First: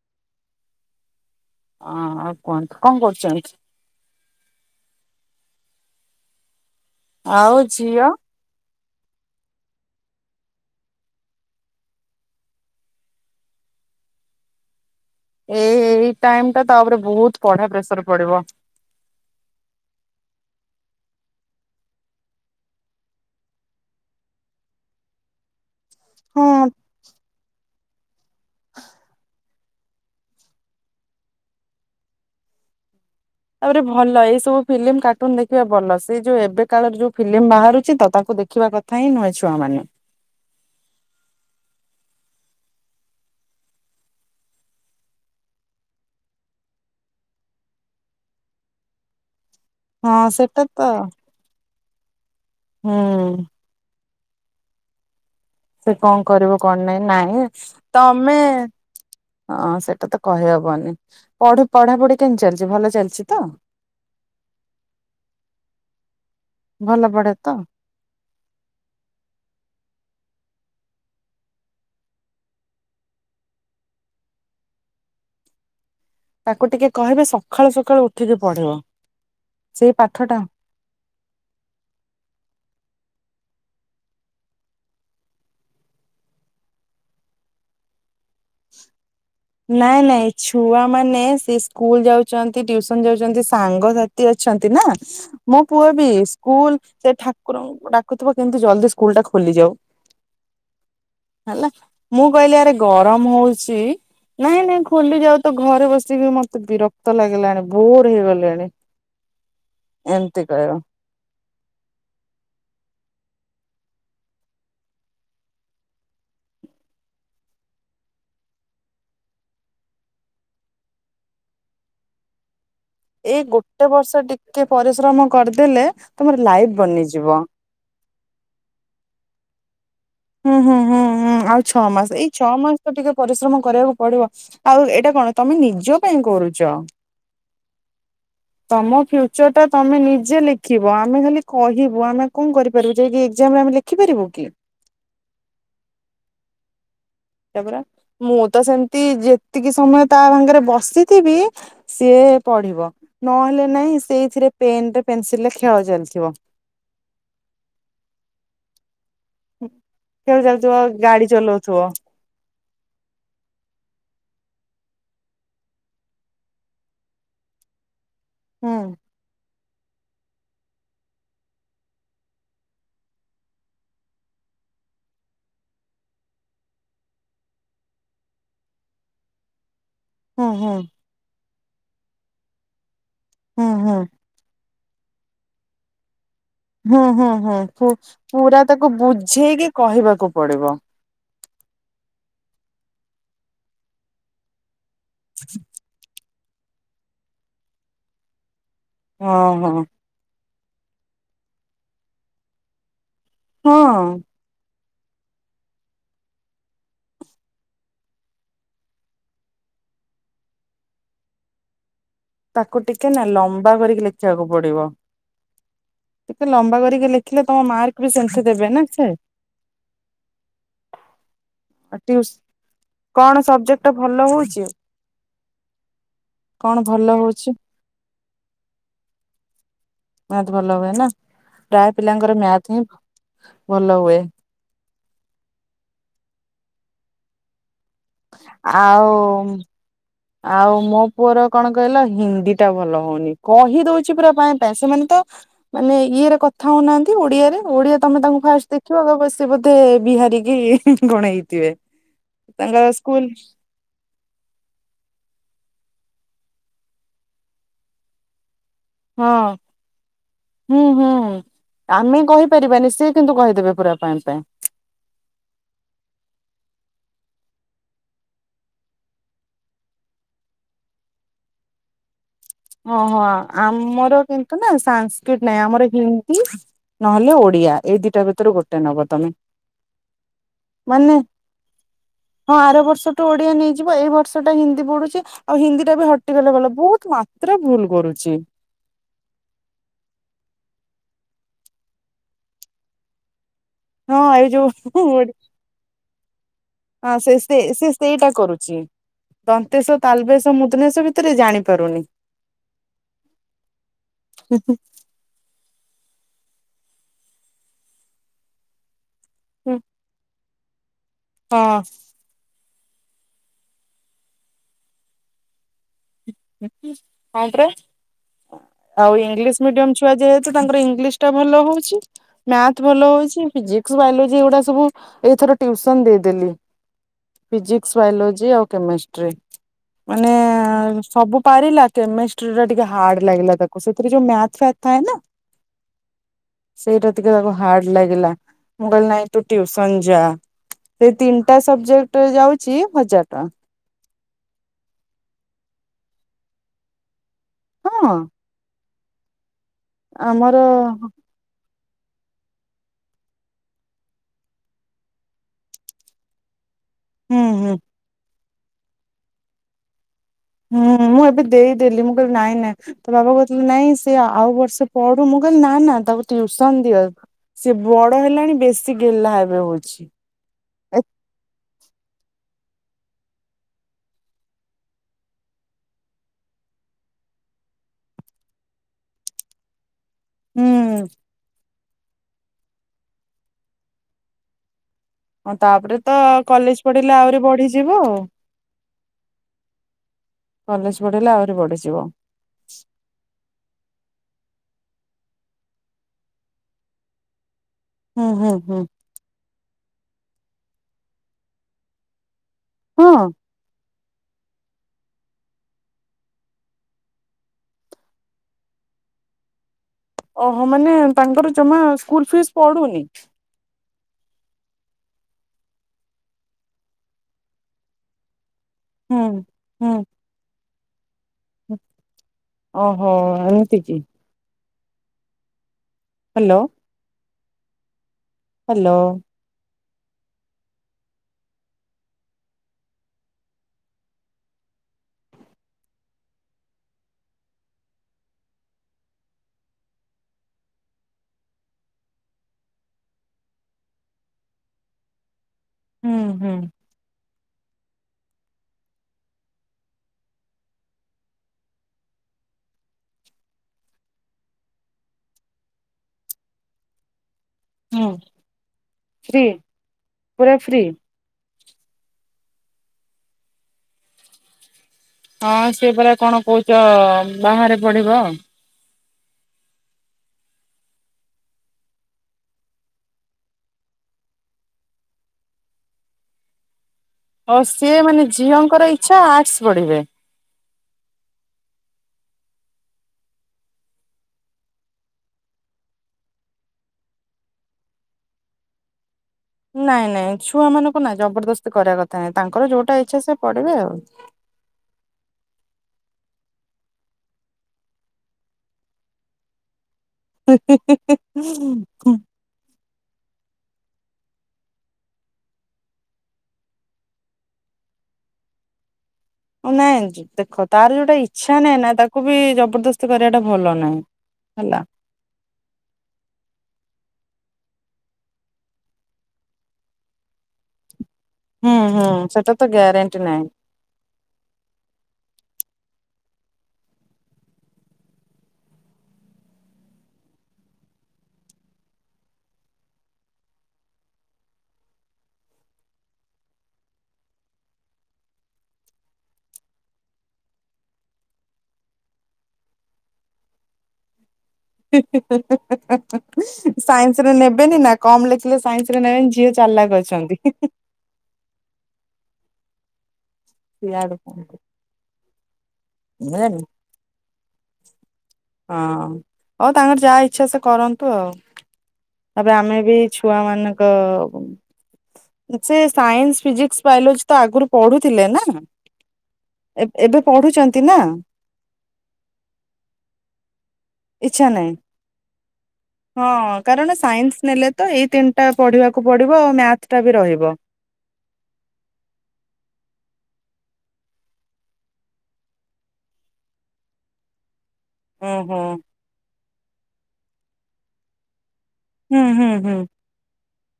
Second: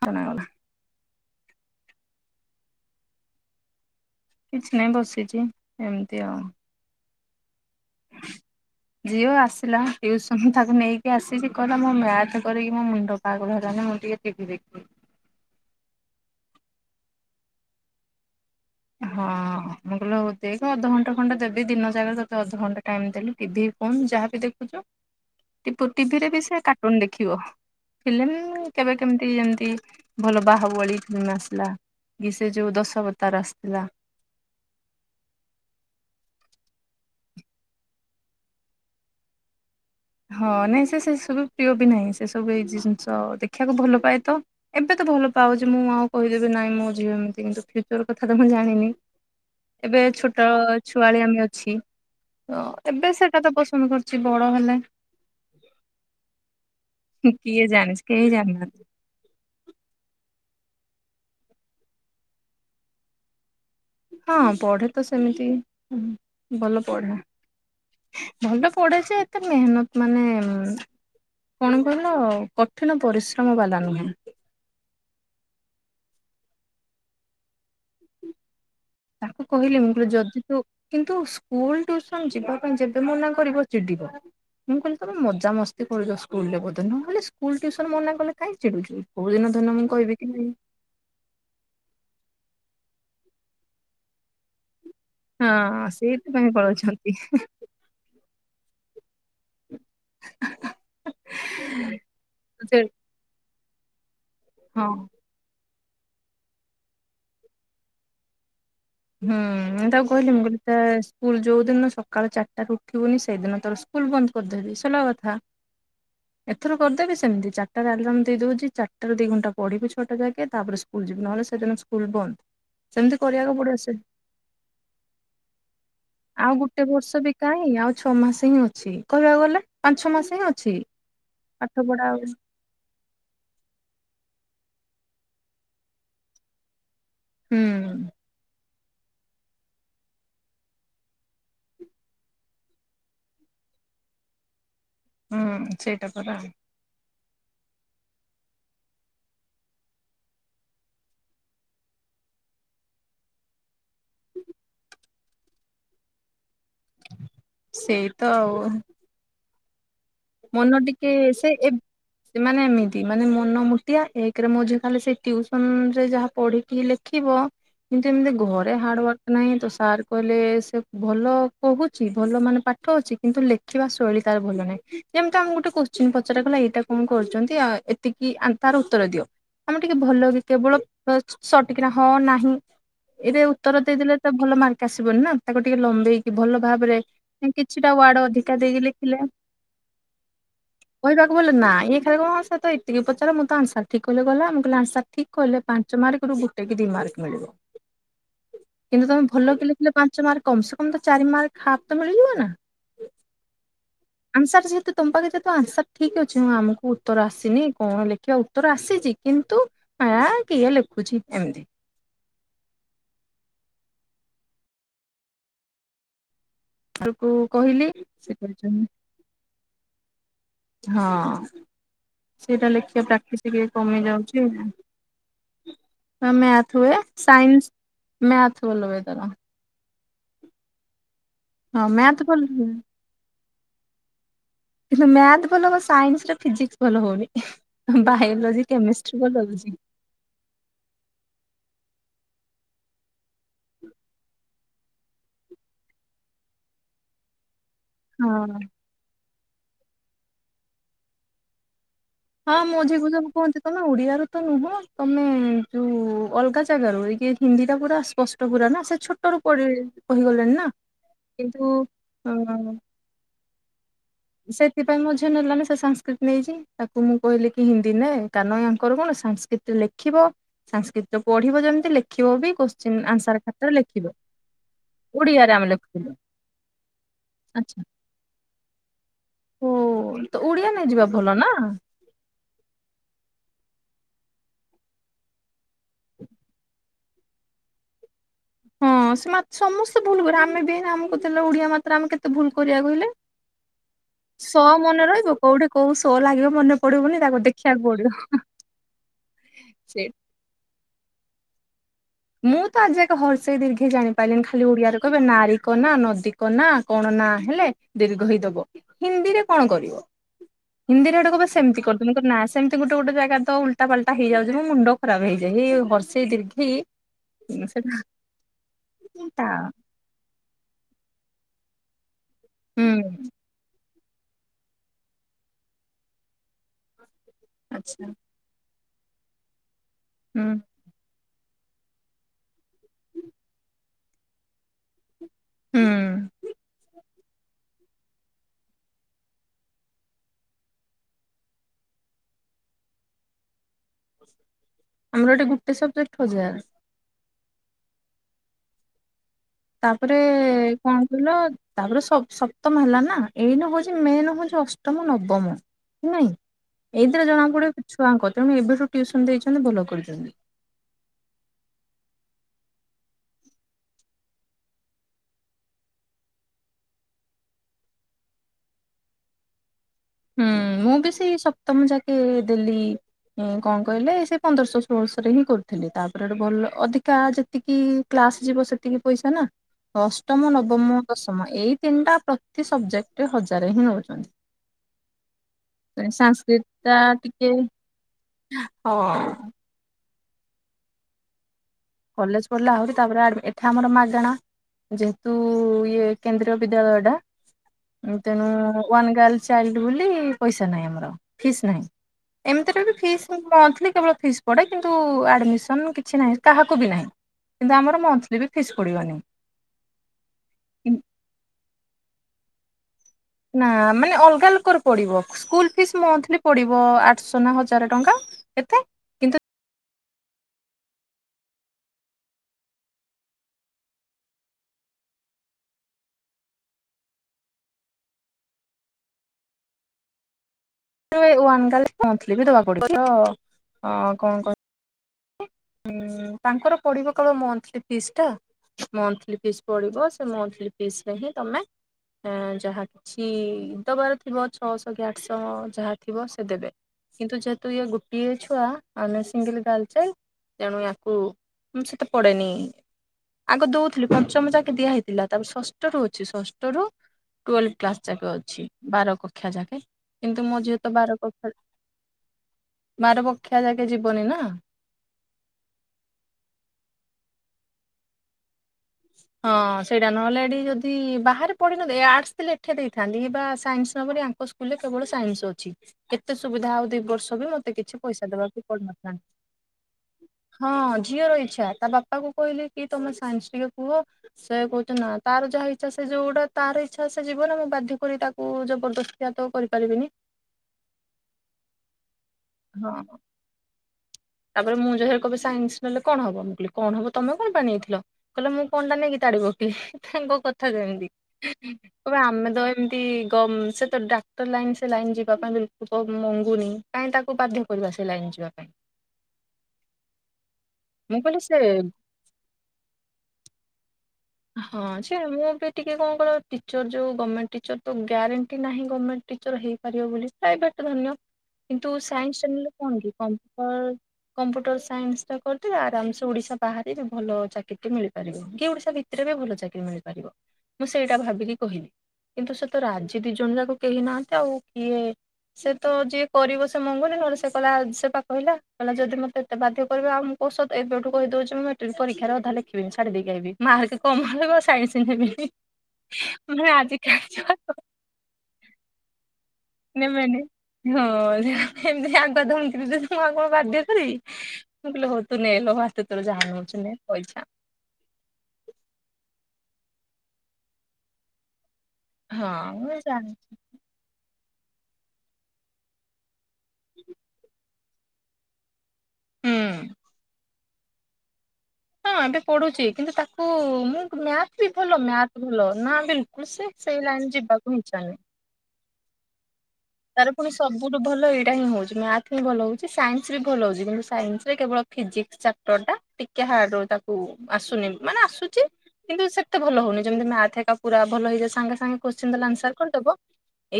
ଶୁଣାଗଲା। ହଁ ଆଉ କୁହନ୍ତୁ କଣ କରୁଚନ୍ତି? କିଛି ନାଇ ବସିଚି ଏମିତି ଆଉ। ଆଉ ଝିଅ? ଝିଅ ଆସିଲା ଟିଉସନ ତାକୁ ନେଇକି ଆସିିକି କହିଲା ମୋ ମ୍ୟାଥ କରିକି ମୋ ମୁଣ୍ଡ ପାଗଳ ହେଲାଣି ମୁ ଟିକେ ଟିଭି ଦେଖେ। ଏ ଏଇ ଟାଇମ୍ ଟା ତାପରେ ବହୁତ ପଢା ପ୍ରେସର୍ ପଡିବ। ହଁ ମୁଁ କହିଲି ହଉ ଦେଖ ଅଧଘଣ୍ଟ ଖଣ୍ଡେ ଦେବି ଦିନ ଯାକ ତତେ ଅଧଘଣ୍ଟେ ଟାଇମ୍ ଦେଲି ଟିଭି କଣ ଯାହାବି ଦେଖୁଛ? ଟିପୁ ଟିଭିରେ ବି ସେ ହଁ। କାର୍ଟୁନ ଦେଖିବ। ଫିଲ୍ମ କେବେ କେମିତି ଯେମତି ଭଲ ବାହୁବଳି ଫିଲ୍ମ ଆସିଲା କି ସେ ଯୋଉ ଦଶବତା ତାପରେ ଭଲ ଏଇ ସବୁ ଫିଲ୍ମ କାର୍ଟୁନ୍ ଦେଖିବା ଭଲ। ସେଇ ଯୋଉ ଏବେ କାଳର ଯୋଉ ଫିଲ୍ମ ବାହାରୁଛି ତ ତାକୁ ଦେଖିବା କଥା ହିଁ ନୁହେଁ ଛୁଆ ମାନେ। ହଁ ନାଇଁ ସେ ସେ ସବୁ ପ୍ରିୟ ବି ନାହିଁ। ସେ ସବୁ ଏଇ ଜିନିଷ ଦେଖିବାକୁ ଭଲ ପାଏ ତ। ଏବେ ତ ଏ ଭଲ ପାଉଚି ମୁଁ ଆଉ କହିଦେବି ନାଇଁ ମୋ ଝିଅ ଏମିତି କିନ୍ତୁ ଫିଉଚର୍ କଥା ତ ମୁଁ ଜାଣିନି। ଏବେ ହଁ ଛୋଟ ସେଟା ତ ଛୁଆଳିଆମି ଅଛି। ତ ହୁଁ ଏବେ ସେଟା ତ ପସନ୍ଦ କରୁ ଚି ବଡ ହେଲେ ସେ କଣ କରିବ କଣ ନାଇଁ, ନାଇଁ କିଏ ଜାଣିଛି କେହି ତୋମେ ଜାଣିନାହାନ୍ତି ହଁ ସେଟା ତ କହିହବନି ପଢୁ ପଢାପଢି କେମିତି ଚାଲିଚି? ଭଲ ଚାଲିଚି ତ? ହଁ ପଢେ ତ ସେମିତି ଭଲ ପଢେ। ଭଲ ପଡେ ଯେ ଏତେ ମେହନତ ମାନେ ଉଁ କଣ କହିଲ କଠିନ ପରିଶ୍ରମ ବାଲା ନୁହଁ। ତାକୁ ଟିକେ କହିବେ ସଖାଳୁ ସକାଳୁ ଉଠିକି ପଢିବ। ତାକୁ କହିଲି ସେଇ ମୁଁ କହିଲି ପାଠ ଟା ଯଦି ତୁ କିନ୍ତୁ ସ୍କୁଲ୍ ଟିଉସନ ଯିବା ପାଇଁ ଯେବେ ମନା କରିବ ଚିଡିବ। ମୁଁ କହିଲି ତୋମେ ମଜାମସ୍ତି କରୁଚ ସ୍କୁଲ୍ ରେ ବୋଧେ। ନହେଲେ ସ୍କୁଲ୍ ଟିଉସନ ମନା କଲେ କାହିଁ ଚିଡୁଛୁ। କୋଉ ଦିନ ଧରିନ ମୁଁ ନାଇଁ କହିବି କି ନାଇଁ ଛୁଆ ମାନେ ସେ ସ୍କୁଲ୍ ଯାଉଚନ୍ ତି ଟିଉସନ ଯାଉଚନ୍ତି ସାଙ୍ଗସାଥି ଅଛନ୍ତି ନା ମୋ ପୁଅ ହଁ ବି ସେଇଥିପାଇଁ ସ୍କୁଲ୍ ପଳଉଛନ୍ତି। ସେ ଠାକୁରଙ୍କୁ ଡାକୁ ଥିବ କେମିତି ଜଲଦି ସ୍କୁଲ୍ ଟା ଖୋଲିଯାଉ। ହେଲା ମୁଁ କହିଲି ଆରେ ସେ ଗ ମଉଚି ନାଇଁ ନାଇଁ ହଁ। ଖୋଲି ଯାଉ ତ ଘରେ ବସିକି ମୋତେ ବିରକ୍ତ ଲାଗିଲାଣି ବୋର୍ ହେଇଗଲିଣି। ହୁଁ, ମୁଁ ତାକୁ କହିଲି ମୁଁ କହିଲି ଚା ସ୍କୁଲ୍ ଯୋଉଦିନ ସକାଳ ଚାରଟାରୁ ଉଠିବୁନି ସେଇଦିନ ତୋର ସ୍କୁଲ୍ ବନ୍ଦ କରିଦେବି ସଲାକଥା। ଏଥର କରିଦେବି ସେମିତି ଚାରଟାରେ ଆଲାର୍ମ ଦେଇଦଉଚି। ଚାରଟାରୁ ଦିଘଣ୍ଟା ପଢିବୁ ଛଅଟା ଜାକେ। ତାପରେ ସ୍କୁଲ୍ ଯିବୁ ନହେଲେ ସେଦିନ ସ୍କୁଲ୍ ବନ୍ଦ। ସେମିତି ଏଇ କରିବାକୁ ଗୋଟେ ପଡିବ। ବର୍ଷ ଟିକେ ପରିଶ୍ରମ କରିଦେଲେ ତମର ଆଉ ଲାଇଫ ଗୋଟେ ବର୍ଷ ବନିଯିବ ବି କାଇଁ ଆଉ ଛଅ ମାସ ହିଁ ଅଛି। ଇ-କହିବାକୁ ଗଲେ। ପାଞ୍ଚ ଛଅ ମାସ ହିଁ ହୁଁ ହୁଁ ଅଛି ହୁଁ ହୁଁ ଆଉ ପାଠ ଛଅ ପଢା ଆଉ ମାସ ଏଇ ଛଅ ମାସ ତ ଟିକେ ପରିଶ୍ରମ କରିବାକୁ ପଡିବ। ଆଉ ଏଇଟା କଣ ତମେ ନିଜ ପାଇଁ କରୁଛ। ହୁଁ। ତମ ଫ୍ୟୁଚରଟା ତମେ ନିଜେ ଲେଖିବ। ଆମେ ଖାଲି କହିବୁ। ଆମେ କଣ କରିପାରିବୁ ଯେ ଏଇ ଏଗଜା ଆମେ ଲେଖିପାରିବୁ କି? ହୁଁ ସେଇଟା ପରା। ତାପରା ମୁଁ ତ ସେମିତି ଯେତିକି ସମୟ ତା ଭାଙ୍ଗରେ ବସିଥିବି ସିଏ ପଢିବ ନହେଲେ ନାହିଁ ସେଇଥିରେ ପେନଟେ ପେନସିଲରେ ଖେଳ ଚାଲିଥିବ। ସେଇ ତ ଆଉ। [inaudible] ଚାଲିଥିବ ମନ ଟିକେ ଗାଡି ସେ ଚଲଉଥିବ ମାନେ ଏମିତି ମାନେ ମନ ମୁୋଟିଆ ଏକରେ ମୋଝ ତାହେଲେ ସେ ଟ୍ୟୁସନରେ ଯାହା ପଢ଼ିକି ଲେଖିବ କିନ୍ତୁ ଏମିତି ଘରେ ହୁଁ ହାର୍ଡୱାର୍କ ନାହଁ। ସାର କହିଲେ ସେ ଭଲ କହୁଛି। ଭଲ ମାନେ ପାଠ ଅଛି କିନ୍ତୁ ଲେଖିବା ଶୈଳୀ ତାର ଭଲ ନାହିଁ। ଯେମିତି ଆମକୁ ଗୋଟେ କୋଶ୍ଚିନ୍ ପଚାର କଲା ଏଇଟା କଣ କରୁଛନ୍ତି ଆଉ ଏତିକି ତାର ଉତ୍ତର ଦିଅ। ଆମେ ଟିକେ ଭଲ କି ହୁଁ କେବଳ ହୁଁ ସଟିକନା ହଁ ନାହିଁ ଏରେ ହୁଁ ଉତ୍ତର ହୁଁ ଦେଇଦେଲେ ତ ଭଲ ମାର୍କ ଆସିବନି ନା ତାକୁ ଟିକେ ଲମ୍ବେଇ ହୁଁ ହୁଁ ହୁଁ ଅଧିକା ପୁରା ଦେଇକି ତାକୁ ଲେଖିଲେ ବୁଝେଇକି କହିବାକୁ ପଡିବ। କ କିଲଲେ ନା ଇଏ ଖାଲି କଣ ସାର ତ ଏତିକି ପଚଲେ ମ ମୁଁ ଆନ୍ସର ଠିକ କହିଲେ ଗଲା ମୁଁ କିଲେ ଆନ୍ସ ଠିକ କଲେ ପାଞ୍ଚ ମାର୍କରୁୁ ଗୋଟେ କି ଦି ମାର୍କ ମିଳିବ। କିନ୍ତୁ ତମେ ହଁ ଭଲକି ହଁ ଲେଖିଲେ ପାଞ୍ଚ ମାର୍କ କମ ସେ କମ ତ ଚାରି ମାର୍କ ହାପ୍ ତ ମିଳିଯିବ ନା ହଁ। ଆନ୍ସର ଯେହେତୁ ତମ ପାଖରେ ଯେହେତ ଆନ୍ସର ଠିକ୍ ଅଛି ମୁଁ ଆମକୁ ଉତ୍ତର ଆସିନି କଣ ଲେଖିବା ଉତ୍ତର ଆସିଛି କିନ୍ତୁ ଆ କିଏ ଲେଖୁଛି ଏମତି। ତାକୁ ଟିକେ ନା ଲମ୍ବା କରିକି ଲେଖିବାକୁ ପଡିବ। ଟିକେ ଲମ୍ବା କରିକି ତାକୁ ଲେଖିଲେ ତମ କହିଲି ମାର୍କ ବି ସେ ସେମତି ଦେବେ କହିଛନ୍ତି ନା ସେ ହଁ। ସେଇଟା ଲେଖିବା ପ୍ରାକ୍ଟିସ୍ କଣ ଟିକେ ସବଜେକ୍ଟଟା କମି ଭଲ ଯାଉଛି ହଉଛି। ମ୍ୟାଥ କଣ ହୁଏ ଭଲ ହଉଛି ସାଇନସ ମ୍ୟାଥ ଭଲହୁଏ ତାର। ମ୍ୟାଥ ଭଲ ହୁଏ ନା ହଁ ପ୍ରାୟ ମ୍ୟାଥ ପିଲାଙ୍କର ଭଲ ହୁଏ। ମ୍ୟାଥ ହିଁ ଭଲ ହୁଏ। କିନ୍ତୁ ମ୍ୟାଥ ଭଲ ହ ସାଇନ୍ସରେ ଫିଜିକ୍ସ ଭଲ ହଉନି। ବାୟୋଲୋଜି ଆଉ କେମିଷ୍ଟ୍ରି ବଲୁଛି। ଆଉ ମୋ ପୁଅର କଣ କହିଲ ହିନ୍ଦୀଟା ଭଲ ହଉନି କହି ଦଉଛି ପୁରା ପା ସେମାନେ ତ ମାନେ ଇଏରେ କଥା ହଉନାହାନ୍ତି ଓଡିଆରେ ଓଡିଆ ତମେ ତାଙ୍କୁ ହଁ ଫାଷ୍ଟ ଦେଖିବ ବ ସେ ବୋଧେ ବିହାରିକି କଣ ହେଇଥିବେ। ହଁ ମୋଝିକୁ ସବୁ କହନ୍ତି ତମେ ଓଡିଆ ର ତ ନୁହଁ ତମେ ଏ ଯୋଉ ଅଲଗା ଜାଗାର ଏ ହିନ୍ଦୀ ଟା ପୁରା ସ୍ପଷ୍ଟ ପୁରା ନା ସେ ହଁ ଛୋଟର ପଡି କହିଗଲେଣି ନା ହୁଁ ହୁଁ କିନ୍ତୁ ଆମେ କହିପାରିବାନି ସିଏ କିନ୍ତୁ କହିଦେବେ ପୁରା ପାଇଁ ପାଇଁ ସେଥିପାଇଁ ମୋଝି ନେଲଣି ସେ ସଂସ୍କୃତି ନେଇଚି ତାକୁ ମୁଁ କହିଲି କି ହିନ୍ଦୀ ନେ କାରନ ୟାଙ୍କର କଣ ସାଂକ୍ରିଟରେ ଲେଖିବ। ସାଂସକ୍ରିଟ ପଢିବ ଯେମିତି ଲେଖିବ ବି କୋଶ୍ଚିନ୍ ଓହୋ ଆନ୍ସର ଖାତାରେ ଲେଖିବ ଆମର କିନ୍ତୁ ନା ସାଂସକ୍ରିଟ ଓଡିଆରେ ନାଇଁ ଆମେ ଆମର ଲେଖୁଥିଲୁ ହିନ୍ଦୀ ନହେଲେ ଓଡିଆ ଆଚ୍ଛା ଏଇ ଦିଟା ଭିତରୁ ଗୋଟେ ନବ ଓ ତ ଓଡିଆ ନେଇଯିବା ମାନେ ଭଲ ନା ହଁ ଆର ବର୍ଷଠୁଁ ଓଡିଆ ନେଇଯିବ ଏଇ ବର୍ଷଟା ହିନ୍ଦୀ ପଢୁଛି ଆଉ ହିନ୍ଦୀଟା ବି ହଟିଗଲେ ଗଲ ବହୁତ ଏତଟା ଭୁଲ କରୁଛି। ହଁ ସେ ସମସ୍ତେ ଭୁଲ କର ଆମେ ବି ହେ ଆମକୁ ଓଡିଆ ମାତ୍ରାରେ ଆମେ କେତେ ଭୁଲ କରିବା କହିଲେ? ହ ହଁ ଏଇ ସ ଯୋଉ ମନେ ହଁ ରହିବ କୋଉଠି କୋଉ ସ ଲାଗିବ ମନେ ପଡିବନି ସେ ତାକୁ ସେ ଦେଖିବାକୁ ପଡିବ। ସେଇଟା କରୁଛି। ଦନ୍ତେଶ ସେ ତାଲବେେଶ ମୁଦନେଶ ଭିତରେ ଜାଣି ପାରୁନି। ମୁଁ ତ ଆଜି ଏକ ହର୍ଷେଇ ଦୀର୍ଘ ଜାଣିପାରିଲିନି ଖାଲି ଓଡିଆରେ କହିବେ ନାରୀ ନା ନଦୀ କ ନା କଣ ନା ହେଲେ ଦୀର୍ଘ ହେଇ ଦବ ହିନ୍ଦୀରେ କଣ ହଁ କରିବ? ହିନ୍ଦୀରେଟଡେ [unintelligible] ସେମିତି କରୁମ ନା [unintelligible] ସେମିତି ଗୋଟେ ଗୋଟେ ଜାଗା ତ ଉଲଟା ଫଲଟା ହେଇଯାଉଛି ମୁ ମୁଣ୍ଡ ଖରାପ ହେଇଯାଇ ଏଇ ହର୍ଷେଇ ଦୀର୍ଘେଇ [unintelligible] ହରେ ସେଟା ଆଉ ତା ଇଂଲିଶ ମିଡିୟମ ଛୁଆ ଯେହେତୁ ତାଙ୍କର ଇଂଲିଶ ଟା ଭଲ ହଉଛି ମାଥ୍ ଭଲ ହୁଁ ହଉଛି ଫିିଜିକ୍ ବାୟୋଲୋଜି ଏଗୁଡା ସବୁ ଏଇ ଥର ଟୁସନ ଦେଇଦେଲି ଫିଜିକସ ଆଚ୍ଛା ବାୟୋଲୋଜି ଆଉ କେମିଷ୍ଟ୍ରି ମାନେ ହୁଁ ସବୁ ପାରିଲା କେମିଷ୍ଟ୍ରି ରେ ଟିକେ ହାର୍ଡ ଲାଗିଲା ତାକୁ ସେଥିରେ ଯୋଉ ମ୍ୟାଥ୍ ଫ୍ୟଥ୍ ଥାଏ ନା ହୁଁ ସେଟା ଟିକେ ତାକୁ ହାର୍ଡ ଲାଗିଲା ମୁଁ କହିଲି ନାଇଁ ତୁ ଟଟିସନ ଯା ସେ ତିନିଟା ସବଜେକ୍ଟ୍ ରେ ଯାଉଛି ହଜାର ଟଙ୍କା ଆମର ଏଠି ଗୁଟେ ସବ୍ଜେକ୍ଟ ହଜାର୍। ହଁ। ତାପରେ ଆମର କଣ ହୁଁ କହିଲ ତାପରେ ସପ୍ତମ ହେଲା ନା ଏଇ ନ ହଉଛି ମେନ୍ ହଉଛି ଅଷ୍ଟମ ନବମ। ନାଇଁ ଏଇଥିରେ ଜଣାକୁ ହୁଁ ପଡିବ ଛୁଆଙ୍କ ତେଣୁ ଏବେଠୁ ଟିଉସନ ଦେଇଛନ୍ତି ଭଲ କରିୁଛନ୍ତି। ହୁଁ ମୁଁ ଏବେ ଦେଇଦେଲି ମୁଁ କହିଲି ନାଇଁ ନାଇଁ ତ ବାବା କହୁଥିଲ ନାଇଁ ସେ ଆଉ ବର୍ଷେ ପଢୁ ମୁଁ ନା ନା ତାକୁ ଟ୍ୟୁସନ ଦିଅ ସିଏ ବଡ ହେଲାଣି ବେଶୀ ଗେଲା ଏବେ ହଉଛି ହୁଁ ମୁଁ ବି ସେଇ ସପ୍ତମ ଯାକେ ଦେଲି କଣ କହିଲେ ସେ ପନ୍ଦରଶହ ଷୋଳଶରେ ହିଁ କରୁଥିଲେ ତାପରେ ଗୋଟେ ଭଲ ଅଧିକା ଯେତିକି କ୍ଲାସ ଯିବ ସେତିକି ପଇସା ନା ଅଷ୍ଟମ ନବମ ହୁଁ ଦଶମ ଏଇ ତିନିଟା ପ୍ରତି ସବଜେକ୍ଟରେ ହଜାରେ ହିଁ ନଉଛନ୍ତି। ହଁ ତାପରେ ତ ସାଂସ୍କ୍ରିଟ କଲେଜ ଟା ପଢିଲେ ଆହୁରି ଟିକେ ବଢିଯିବ ଆଉ। ହଁ କଲେଜ ପଢ଼ିଲେ ଆହୁରି ପଢି କଲେଜ ପଢିଲା ଆହୁରି ତାପରେ ଏଠି ଆମର ମାଗାଣା ଯେହେତୁ ଇଏ କେନ୍ଦ୍ରୀୟ ବିଦ୍ୟାଳୟଡା ହୁଁ ତେଣୁ ହୁଁ ହୁଁ। ଓନ୍ ଗର୍ଲ ଚାଇଲ୍ଡ ବୋଲି ପଇସା ନାହିଁ ଆମର ଫିସ୍ ନାହିଁ ଏମିତିରେ ହଁ ଫିସ୍ ମନ୍ଥଲି କେବଳ ଫିସ୍ ପଡ଼େ କିନ୍ତୁ ଆଡ଼ମିସନ୍ କିଛି ନାହିଁ। କାହାକୁ ବି ନାହିଁ କିନ୍ତୁ ଆମର ମନ୍ଥଲି ବି ଫିସ୍ ପଡ଼ିବନି ଓହୋ ମାନେ ତାଙ୍କର ଜମା ସ୍କୁଲ ଫିସ୍ ପଢୁନି। ନା ମାନେ ଅଲଗା ଲୋକର ପଡିବ ସ୍କୁଲ ଫିସ୍ ମନ୍ଥଲି ପଡିବ ଆଠଶହ ନା ହଜାର ଟଙ୍କା ଏତେ କିନ୍ତୁ। ହଁ। ଓହୋ ଏମିତିକି। ହ୍ୟାଲୋ। ହ୍ୟାଲୋ। [unintelligible] ଗା ପ ବି ଦବାକୁ ପଡୁଛି କଣ କର [unintelligible] [inaudible] ହୁଁ ତାଙ୍କର ପଡିବ କେବଳ ମନ୍ଥଲି ଫିସ୍ ଟା ମନ୍ଥଲି ଫିସ୍ ପଡିବ ସେ ମନ୍ଥଲି ଫିସ ରେ ହିଁ ତମେ ଆଁ ଯାହା କିଛି ଦବାର ଥିବ ଛଅଶହ କି ଆଠଶହ ଯାହା ହୁଁ ଥିବ ସେ ହୁଁ। ଦେବେ କିନ୍ତୁ ଯେହେତୁ ଇ ଗୋଟିଏ ଛୁଆ ମାନେ ସିଙ୍ଗଲ ଗାର୍ଲ ତେଣୁ ୟାକୁଁ ସେତେ ପଡେନି ଆଗ ଦଉଥିଲି ପଞ୍ଚମ ଯାକେ ଦିଆ ହେଇଥିଲା ତାପରେ ଷଷ୍ଠ ରୁ ଅଛି ଷଷ୍ଠରୁ ଟୁଏଲଭ କ୍ଲାସ ହୁଁ। ଯାକେ ଅଛି ବାର ଫ୍ରି କକ୍ଷ ଯାକେ କିନ୍ତୁ ପୁରା ମୁଁ ଫ୍ରି ଯେହେତୁ ବାର କ ବାର ପକ୍ଷିଆ ଯାକେ ଯିବନି ନା ହଁ ସେ ପ କଣ କହୁଛ ବାହାରେ ପଢିବ ହଁ ସେଇଟା ନହଲେ ଏଠି ଯଦି ବାହାରେ [unintelligible] ପଢିନନ୍ତି [unintelligible] ଆର୍ଟସ ଥିଲେ ଏଠି ଦେଇଥାନ୍ତି ଏବା ସାଇନ୍ସ [unintelligible] ନ ପଢି ସେ ସ୍କୁଲରେ କେବଳ ସାଇନ୍ସସି ଅଛି କେତେ ସୁବିଧା ବର୍ଷ ବି ଓ ମତେ କିଛି ସିଏ ପଇସା ମାନେ ଦେବାକୁ ଝିଅଙ୍କର ପଡିନଥାନ୍ତା। ଇଚ୍ଛା ଆର୍ଟସ ପଢିବେ ହଁ ଝିଅର ଇଚ୍ଛା ତା ବାପା କୁ କହିଲେ କି ତମେ ସାଇନ୍ସ ନିଅ। କୁହ ସେ କହୁଛନ୍ତି ନା ତାର ଯାହା ଇଚ୍ଛା ସେ ଯୋଉଟା ତାର ଇଚ୍ଛା ସେ ଯିବ ନା ମୁଁ ବାଧ୍ୟ କରି ତାକୁ ଜବରଦସ୍ତ। ନାଇଁ ନାଇଁ ଛୁଆ ମାନଙ୍କୁ ନାଇଁ ଜବରଦସ୍ତି କରିବା କଥା ନାଇଁ ତାଙ୍କର ଯୋଉଟା ହଁ ଇଛା ସେ ପଢିବେ ଆଉ। ମୁଁ ଯାହାକୁ ବି ସାଙ୍ଗ ନହେଲେ କଣ ହବ ମୁଁ କହିଲି କଣ ହବ ତମେ କଣ ପାଇଁ ନେଇଥିଲ କହିଲେ ମୁଁ କଣ ଟା ନେଇକି ତାଡିପକେଇବି କ? ତାଙ୍କ କଥା କେମିତି ଆଉ। କ ଆମେ ତ ଏମତି ସେ ତ ଡାକ୍ତର ଲାଇନ ସେ ଲାଇନ୍ ଯିବା ପାଇଁ ବିଲକୁଲ ମଙ୍ଗୁନି କାହିଁ ତାକୁ ବାଧ୍ୟ କରୁ- ବସ ଲାଇନ୍ ଯିବା ପାଇଁ ନାଇଁ ଦେଖ ତାର ଯୋଉଟା ମୁଁ କହିଲି ଇଛା ସେ ନାହିଁ ନା ତାକୁ ବି ଜବରଦସ୍ତି କରିବାଟା ଭଲ ନାହିଁ ହେଲା ହଁ ସେ ମୁଁ ବି ଟିକେ କଣ ଟିଚର ଯୋଉ ଗମେଣ୍ଟ- ଟିଚର ତ ଗ୍ୟାରେଣ୍ଟି ନାହିଁ ଗମେଣ୍ଟ ଟିଚର ହେଇପାରିବ ବୋଲି ପ୍ରାଇଭେଟ ଧରିନିଅ କିନ୍ତୁ ସାଇନ୍ସ ସେଟା ତ ନେଲେ କଣ କି ଗ୍ୟାରେଣ୍ଟି ନାହିଁ। କମ୍ପୁଟର କମ୍ପୁଟର ସାଇନ୍ସ ଟା- ଆରାମ ସେ ଓଡିଶା ବାହାରେ ବି ଭଲ ଚାକିରିଟି ମିଳିପାରିବ କି ଓଡିଶା ଭିତ ରେ ଭଲ ଚାକିରି ମିଳିପାରିବ ମୁଁ ସେଇଟା ଭାବିକି କହିବି। କିନ୍ତୁ ସେ ତ ରାଜି ଦି ଜଣ ଯାକ କେହି ନାହାନ୍ତି ଆଉ କିଏ ସେ ତ ଯିଏ କରିବ ସେ ମଙ୍ଗୁନି ନହେଲେ ସେ କହିଲା ସେ ପା କହିଲା। କହିଲା ଯଦି ମୋତେ ଏତେ ବାଧ୍ୟ କରିବ ଆଉ- ପଷତ ଏବେଠୁ କହିେଉଛି ମୁଁ ମାଟ୍ରିକ ପରୀକ୍ଷାରେ ଅଧା ଲେଖିବିନି ଛାଡି ଦେଇକି ଆସିବି [unintelligible] ହି ହି ହି ମାନେ ସାଇନ୍ସ ଆଜିକାଲି ରେ ଛୁଆ ନେବେନି ନା କମ୍ ଲେଖିଲେ ସାଇନ୍ସ ରେ ନେବେନି ଯି ନେବେ ନି ହଁ ଏମତି ପା [unintelligible] ମୁଁ ଆଉ କଣ ବାଧ୍ୟ ଇଆଡୁ କରିବି। ମୁଁ କହିଲେ ହଉ ତୁ ନେଲୋ ମା ତୋର ଯାହା ବୁଝିଲନି ନଉଛୁ ନେ ତୋ ଇଛା। ହଁ ହଉ ତାଙ୍କର ଯାହା ଇଛା ସେ କରନ୍ତୁ ଆଉ। ହଁ ତାପରେ ଆମେ ବି ମୁଁ ଜାଣି ଛୁଆ ମାନଙ୍କ ସେ ସାଇନ୍ସ ଫିଜିକ୍ସ ବାୟୋଲୋଜି ତ ଆଗରୁ- ପଢୁଥିଲେ ନା ହୁଁ। ଏବେ ପଢୁଛନ୍ତି ନା ହଁ ଏବେ ପଢୁଛି କିନ୍ତୁ ତାକୁ ମୁଁ ଇଚ୍ଛା ମ୍ୟାଥ ବି ନାହିଁ ଭଲ ମ ଭଲ ନା ବିଲକୁଲ ହଁ ସେ କାରଣ ସେଇ ଲାଇନ ସାଇନ୍ସ ନେଲେ ଯିବାକୁ ତ ଇଛା ଏଇ ନ ତିନିଟା ପଢିବାକୁ ପଡିବ ଆଉ ମ୍ୟା ତାର ପୁଣି ସବୁଠୁ ଭଲ ଏଇଟା ହିଁ ହଉଛି ମ୍ୟାଥ ହିଁ ଭଲ ହଉଛି ସାଇନ୍ସ ଭଲ ହଉଛି କିନ୍ତୁ ସାଇନ୍ସ ରେ କେବଳ ଫିଜିକ୍ସ ଚାପଟର ଟା ଟିକେ ହାଡ ତାକୁ ଆସୁନି ମାନେ ଓହୋ। ଆସୁଛି କିନ୍ତୁ ସେତେ ଭଲ ହଉନି ଯେମିତି ମା ଏକା ପୁରା ଭଲ ହେଇଯା ସାଙ୍ଗ ସାଙ୍ଗେ ହୁଁ କୋଶ୍ଚିନ ହୁଁ ଦେଲେ ହୁଁ। ଆନ୍ସର କଣ ଦବ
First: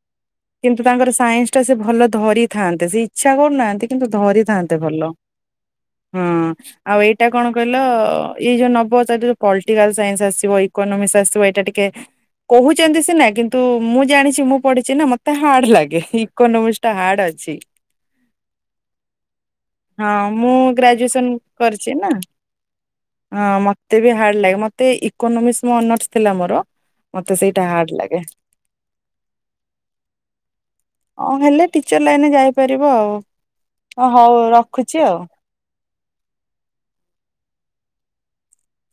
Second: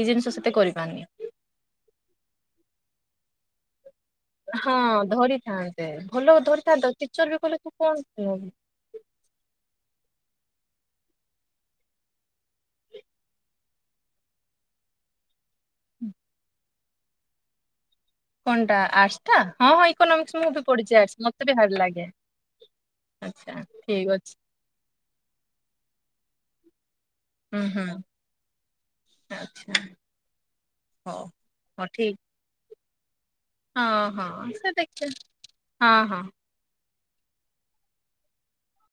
ଏଇ ଜିନିଷ ସେତେ କିନ୍ତୁ କରିପାରନି। ତାଙ୍କର ସାଇନ୍ସ ସେ ଭଲ ଧରିଥାନ୍ତେ ସେ ଇଚ୍ଛା କରୁନାହାନ୍ତି କିନ୍ତୁ ହଁ ଧରିଥାନ୍ତେ ଭଲ ଧରିଥାନ୍ତେ ହଁ ଭଲ ଧରିଥାନ୍ତେ ଆଉ ଟିଚର ଏଇଟା ବି କଣ କହିଲେ ତୁ କହିଲ କଣ ଏଇ ଯୋଉ ନ ବହୁତ ପଲିିଟିକାଲ ସାଇନ୍ସ ଆସଛି ଇକୋନୋମିକସ ଆସିବ ଏଇଟା ଟିକେ କହୁଛନ୍ତି ସିନା କିନ୍ତୁ ମୁଁ ଜାଣିଛି ମୁଁ ପଢିଛି ନା ମତେ ହାଡ ଲାଗେ କନ ମୁଷ୍ଟା ହାଡ ଲାଗୁଛି। କଟା ଆଟ ଟା ହଁ ହଁ ଇକୋନୋମିକ୍ସ ମୁ ମୁଁ ବି ପଢଛି ଗ୍ରାଜୁଏସନ ମତେ ବି ଭଲ କରିଛି ନା ଲାଗେ। ହଁ ଆଚ୍ଛା ମତେ ବି ଠିକ ଅଛି ହାର୍ଡ ଲାଗେ ମତେ ଇକୋନୋମିକ୍ସ ଅନ ଥିଲା ମୋର ମତେ ହୁଁ ସେଇଟା ହୁଁ ହାର୍ଡ ଲାଗେ। ଆଚ୍ଛା ହଉ। ହଁ ହେଲେ ହଉ ଟିଚର ଠିକ ଲାଇନରେ ଯାଇପାରିବ ଆଉ। ହଁ ଓ ହଉ ହଁ ସେ ରଖୁଛି ଆଉ। ଦେଖିବା ହଁ ହଁ।